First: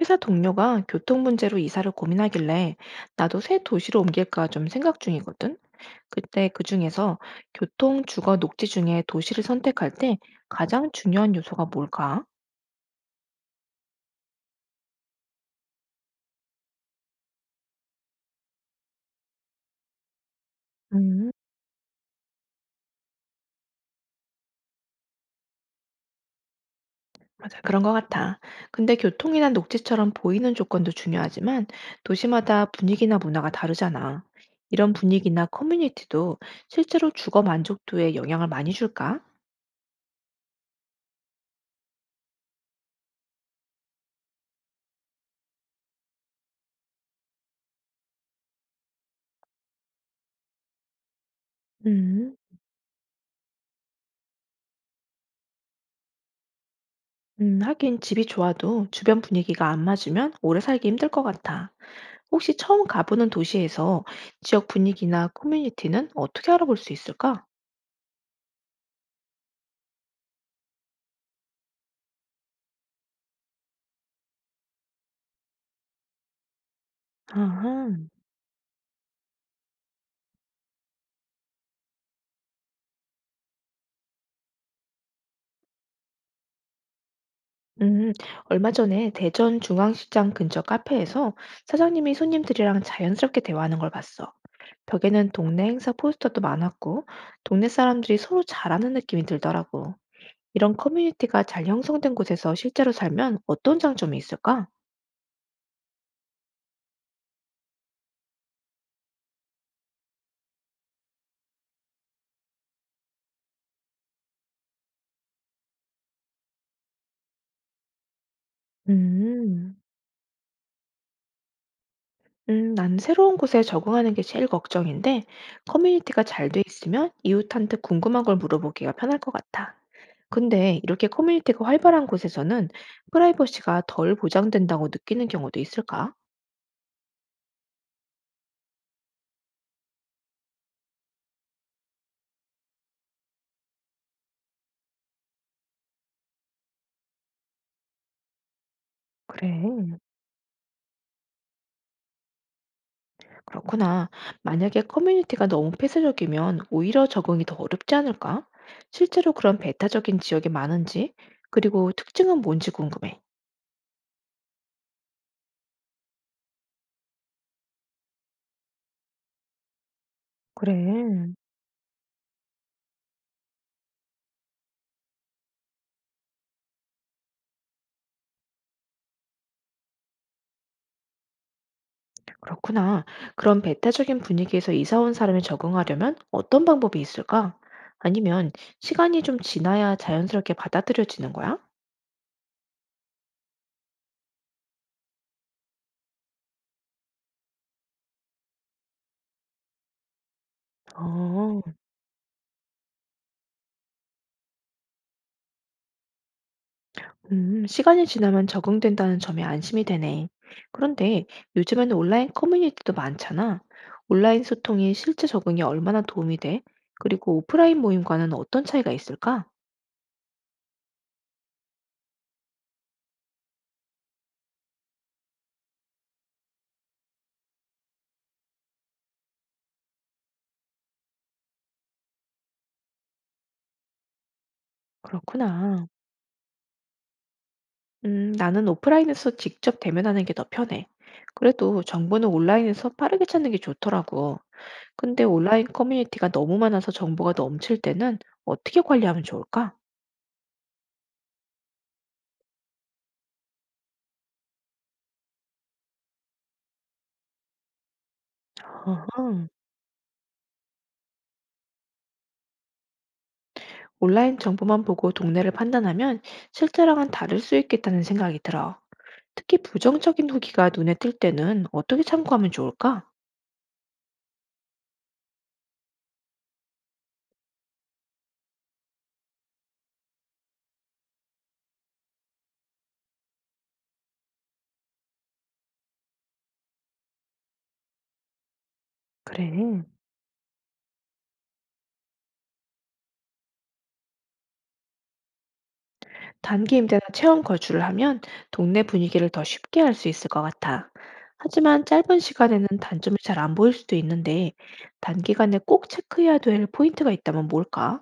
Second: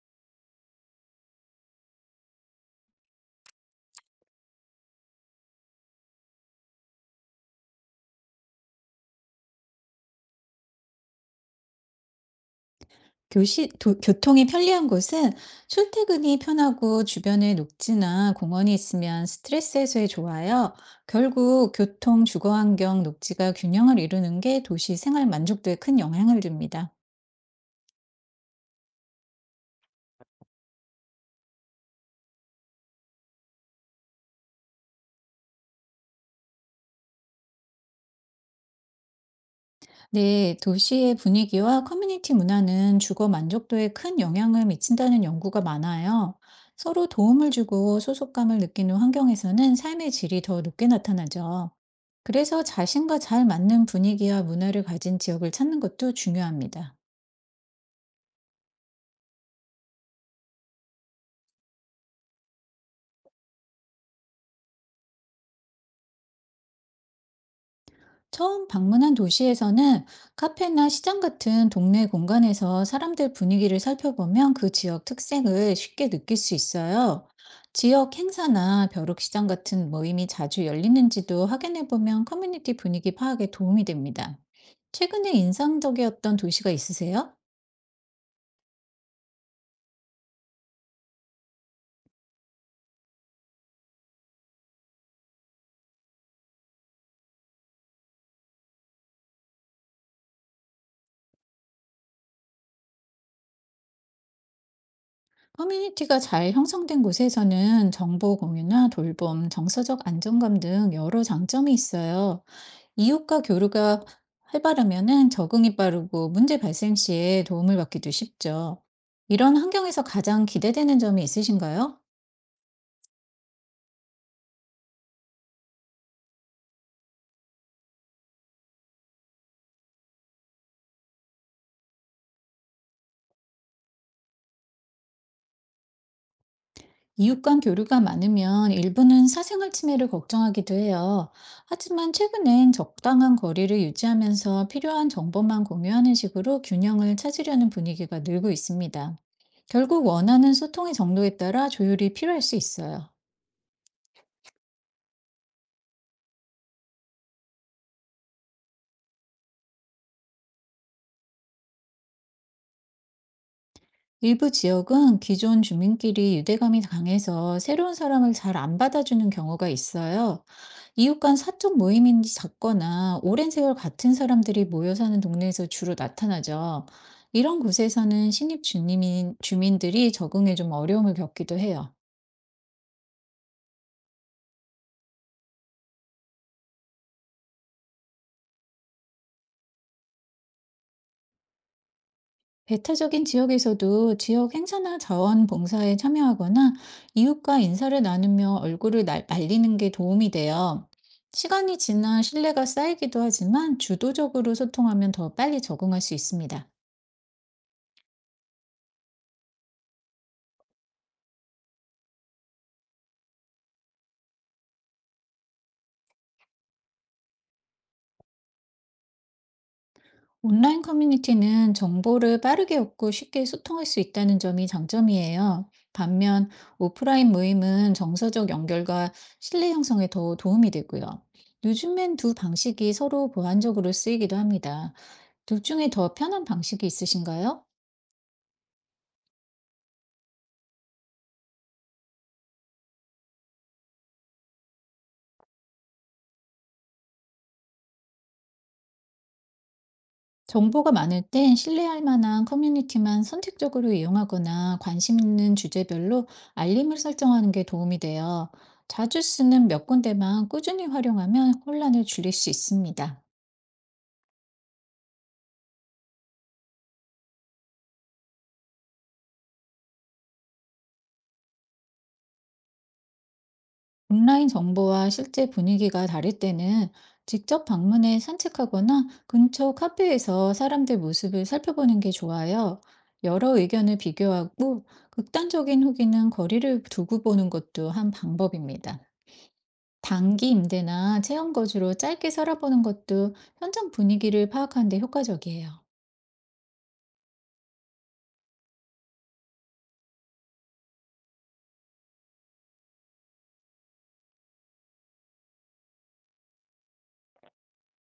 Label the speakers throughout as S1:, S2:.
S1: 회사 동료가 교통 문제로 이사를 고민하길래 나도 새 도시로 옮길까 좀 생각 중이거든. 그때 그 중에서 교통, 주거, 녹지 중에 도시를 선택할 때 가장 중요한 요소가 뭘까?
S2: 교시 도 교통이 편리한 곳은 출퇴근이 편하고 주변에 녹지나 공원이 있으면 스트레스 해소에 좋아요.
S1: 음,
S2: 결국 교통, 주거 환경, 녹지가 균형을 이루는 게 도시 생활 만족도에 큰 영향을 줍니다.
S1: 맞아. 그런 것 같아. 근데 교통이나 녹지처럼 보이는 조건도 중요하지만 도시마다 분위기나 문화가 다르잖아. 이런 분위기나 커뮤니티도 실제로 주거 만족도에 영향을 많이 줄까?
S2: 네, 도시의 분위기와 커뮤니티 문화는 주거 만족도에 큰 영향을 미친다는 연구가 많아요. 서로 도움을 주고 소속감을 느끼는 환경에서는 삶의 질이 더 높게 나타나죠.
S1: 음.
S2: 그래서 자신과 잘 맞는 분위기와 문화를 가진 지역을 찾는 것도 중요합니다.
S1: 하긴 집이 좋아도 주변 분위기가 안 맞으면 오래 살기 힘들 것 같아. 혹시 처음 가보는 도시에서 지역 분위기나 커뮤니티는 어떻게 알아볼 수 있을까?
S2: 처음 방문한 도시에서는 카페나 시장 같은 동네 공간에서 사람들 분위기를 살펴보면 그 지역 특색을 쉽게 느낄 수 있어요.
S1: 아하.
S2: 지역 행사나 벼룩시장 같은 모임이 자주 열리는지도 확인해보면 커뮤니티 분위기 파악에 도움이 됩니다. 최근에 인상적이었던 도시가 있으세요?
S1: 음, 얼마 전에 대전 중앙시장 근처 카페에서 사장님이 손님들이랑 자연스럽게 대화하는 걸 봤어. 벽에는 동네 행사 포스터도 많았고, 동네 사람들이 서로 잘하는 느낌이 들더라고. 이런 커뮤니티가 잘 형성된 곳에서 실제로 살면 어떤 장점이 있을까?
S2: 커뮤니티가 잘 형성된 곳에서는 정보 공유나 돌봄, 정서적 안정감 등 여러 장점이 있어요. 이웃과 교류가 활발하면은 적응이 빠르고 문제 발생 시에 도움을 받기도 쉽죠. 이런
S1: 음.
S2: 환경에서 가장 기대되는 점이 있으신가요?
S1: 난 새로운 곳에 적응하는 게 제일 걱정인데, 커뮤니티가 잘 돼 있으면 이웃한테 궁금한 걸 물어보기가 편할 것 같아. 근데 이렇게 커뮤니티가 활발한 곳에서는 프라이버시가 덜 보장된다고 느끼는 경우도 있을까?
S2: 이웃 간 교류가 많으면 일부는 사생활 침해를 걱정하기도 해요. 하지만 최근엔 적당한 거리를 유지하면서 필요한 정보만 공유하는 식으로 균형을 찾으려는 분위기가 늘고 있습니다.
S1: 그래.
S2: 결국 원하는 소통의 정도에 따라 조율이 필요할 수 있어요.
S1: 그렇구나. 만약에 커뮤니티가 너무 폐쇄적이면 오히려 적응이 더 어렵지 않을까? 실제로 그런 배타적인 지역이 많은지, 그리고 특징은 뭔지 궁금해.
S2: 일부 지역은 기존 주민끼리 유대감이 강해서 새로운 사람을 잘 안 받아주는 경우가 있어요. 이웃
S1: 그래.
S2: 간 사적 모임이 작거나 오랜 세월 같은 사람들이 모여 사는 동네에서 주로 나타나죠. 이런 곳에서는 주민들이 적응에 좀 어려움을 겪기도 해요.
S1: 그렇구나. 그런 배타적인 분위기에서 이사 온 사람이 적응하려면 어떤 방법이 있을까? 아니면 시간이 좀 지나야 자연스럽게 받아들여지는 거야?
S2: 배타적인 지역에서도 지역 행사나 자원봉사에 참여하거나 이웃과 인사를 나누며 얼굴을 날리는 게 도움이 돼요.
S1: 어,
S2: 시간이 지나 신뢰가 쌓이기도 하지만 주도적으로 소통하면 더 빨리 적응할 수 있습니다.
S1: 시간이 지나면 적응된다는 점에 안심이 되네. 그런데 요즘에는 온라인 커뮤니티도 많잖아. 온라인 소통이 실제 적응에 얼마나 도움이 돼? 그리고 오프라인 모임과는 어떤 차이가 있을까?
S2: 온라인 커뮤니티는 정보를 빠르게 얻고 쉽게 소통할 수 있다는 점이 장점이에요. 반면 오프라인 모임은 정서적 연결과 신뢰 형성에 더 도움이 되고요. 요즘엔 두 방식이 서로 보완적으로 쓰이기도 합니다. 둘
S1: 그렇구나.
S2: 중에 더 편한 방식이 있으신가요?
S1: 나는 오프라인에서 직접 대면하는 게 더 편해. 그래도 정보는 온라인에서 빠르게 찾는 게 좋더라고. 근데 온라인 커뮤니티가 너무 많아서 정보가 넘칠 때는 어떻게 관리하면 좋을까?
S2: 정보가 많을 땐 신뢰할 만한 커뮤니티만 선택적으로 이용하거나 관심 있는 주제별로 알림을 설정하는 게 도움이 돼요. 자주
S1: 어흥.
S2: 쓰는 몇 군데만 꾸준히 활용하면 혼란을 줄일 수 있습니다.
S1: 온라인 정보만 보고 동네를 판단하면 실제랑은 다를 수 있겠다는 생각이 들어. 특히 부정적인 후기가 눈에 띌 때는 어떻게 참고하면 좋을까?
S2: 온라인 정보와 실제 분위기가 다를 때는 직접 방문해 산책하거나 근처 카페에서 사람들 모습을 살펴보는 게 좋아요. 여러 의견을 비교하고 극단적인 후기는 거리를 두고 보는 것도 한 방법입니다.
S1: 그래.
S2: 단기 임대나 체험 거주로 짧게 살아보는 것도 현장 분위기를 파악하는 데 효과적이에요.
S1: 단기 임대나 체험 거주를 하면 동네 분위기를 더 쉽게 알 수 있을 것 같아. 하지만 짧은 시간에는 단점이 잘 안 보일 수도 있는데, 단기간에 꼭 체크해야 될 포인트가 있다면 뭘까?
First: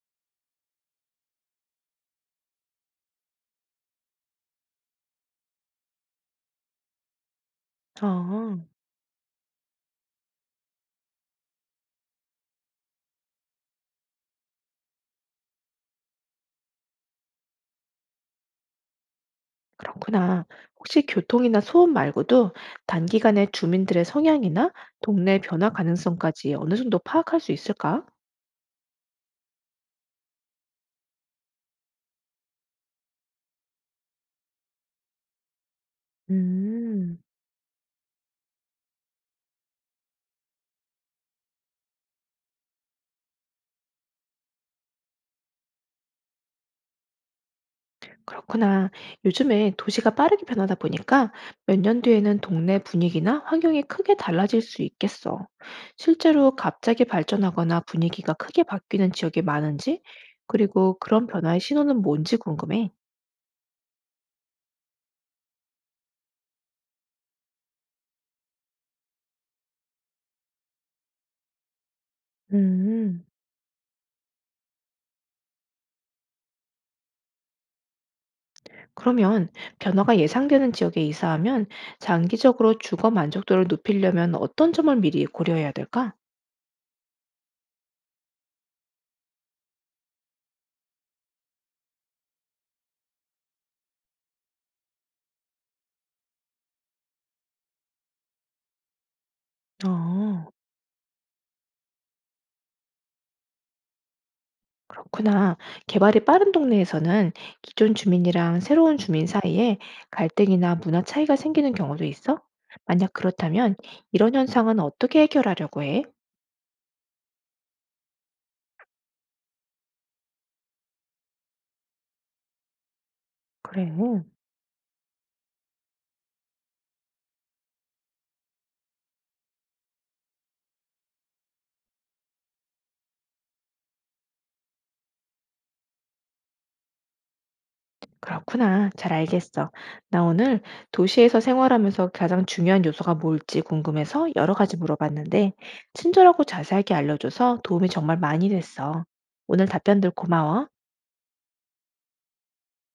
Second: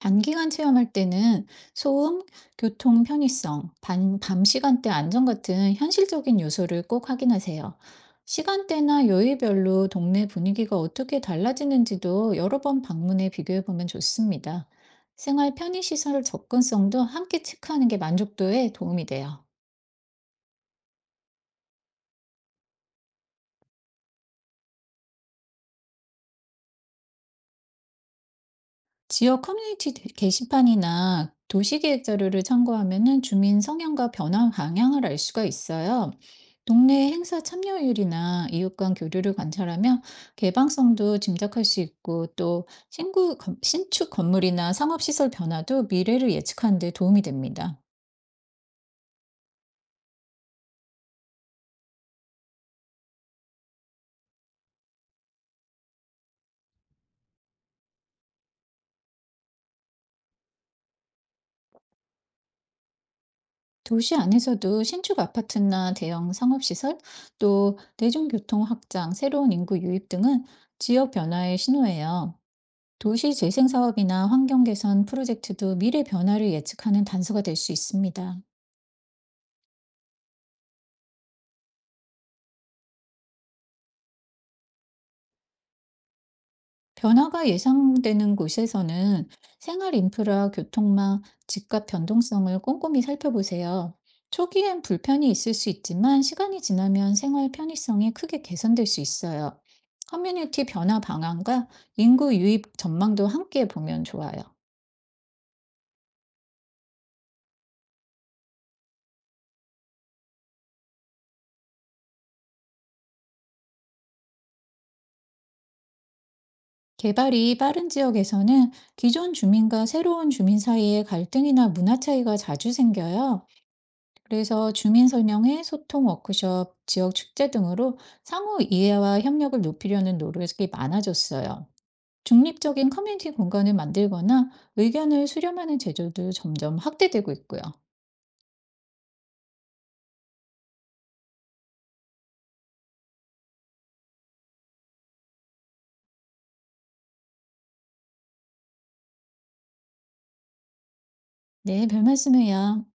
S2: 단기간 체험할 때는 소음, 교통 편의성, 밤 시간대 안전 같은 현실적인 요소를 꼭 확인하세요.
S1: 아,
S2: 시간대나 요일별로 동네 분위기가 어떻게 달라지는지도 여러 번 방문해 비교해 보면 좋습니다. 생활 편의시설 접근성도 함께 체크하는 게 만족도에 도움이 돼요.
S1: 그렇구나. 혹시 교통이나 소음 말고도 단기간에 주민들의 성향이나 동네 변화 가능성까지 어느 정도 파악할 수 있을까?
S2: 지역 커뮤니티 게시판이나 도시계획 자료를 참고하면 주민 성향과 변화 방향을 알 수가 있어요. 동네
S1: 음.
S2: 행사 참여율이나 이웃 간 교류를 관찰하며 개방성도 짐작할 수 있고 또 신축 건물이나 상업시설 변화도 미래를 예측하는 데 도움이 됩니다.
S1: 그렇구나. 요즘에 도시가 빠르게 변하다 보니까 몇 년 뒤에는 동네 분위기나 환경이 크게 달라질 수 있겠어. 실제로 갑자기 발전하거나 분위기가 크게 바뀌는 지역이 많은지, 그리고 그런 변화의 신호는 뭔지 궁금해.
S2: 도시 안에서도 신축 아파트나 대형 상업시설, 또 대중교통 확장, 새로운 인구 유입 등은 지역 변화의 신호예요.
S1: 음.
S2: 도시 재생 사업이나 환경 개선 프로젝트도 미래 변화를 예측하는 단서가 될 수 있습니다.
S1: 그러면 변화가 예상되는 지역에 이사하면 장기적으로 주거 만족도를 높이려면 어떤 점을 미리 고려해야 될까?
S2: 변화가 예상되는 곳에서는 생활 인프라, 교통망, 집값 변동성을 꼼꼼히 살펴보세요. 초기엔 불편이 있을 수 있지만 시간이 지나면 생활 편의성이 크게 개선될 수 있어요.
S1: 어.
S2: 커뮤니티 변화 방안과 인구 유입 전망도 함께 보면 좋아요.
S1: 그렇구나. 개발이 빠른 동네에서는 기존 주민이랑 새로운 주민 사이에 갈등이나 문화 차이가 생기는 경우도 있어? 만약 그렇다면 이런 현상은 어떻게 해결하려고 해?
S2: 개발이 빠른 지역에서는 기존 주민과 새로운 주민 사이에 갈등이나 문화 차이가 자주 생겨요.
S1: 그래.
S2: 그래서 주민 설명회, 소통 워크숍, 지역 축제 등으로 상호 이해와 협력을 높이려는 노력이 많아졌어요. 중립적인 커뮤니티 공간을 만들거나 의견을 수렴하는 제도도 점점 확대되고 있고요.
S1: 그렇구나. 잘 알겠어. 나 오늘 도시에서 생활하면서 가장 중요한 요소가 뭘지 궁금해서 여러 가지 물어봤는데, 친절하고 자세하게 알려줘서 도움이 정말 많이 됐어. 오늘 답변들 고마워.
S2: 네, 별 말씀을요.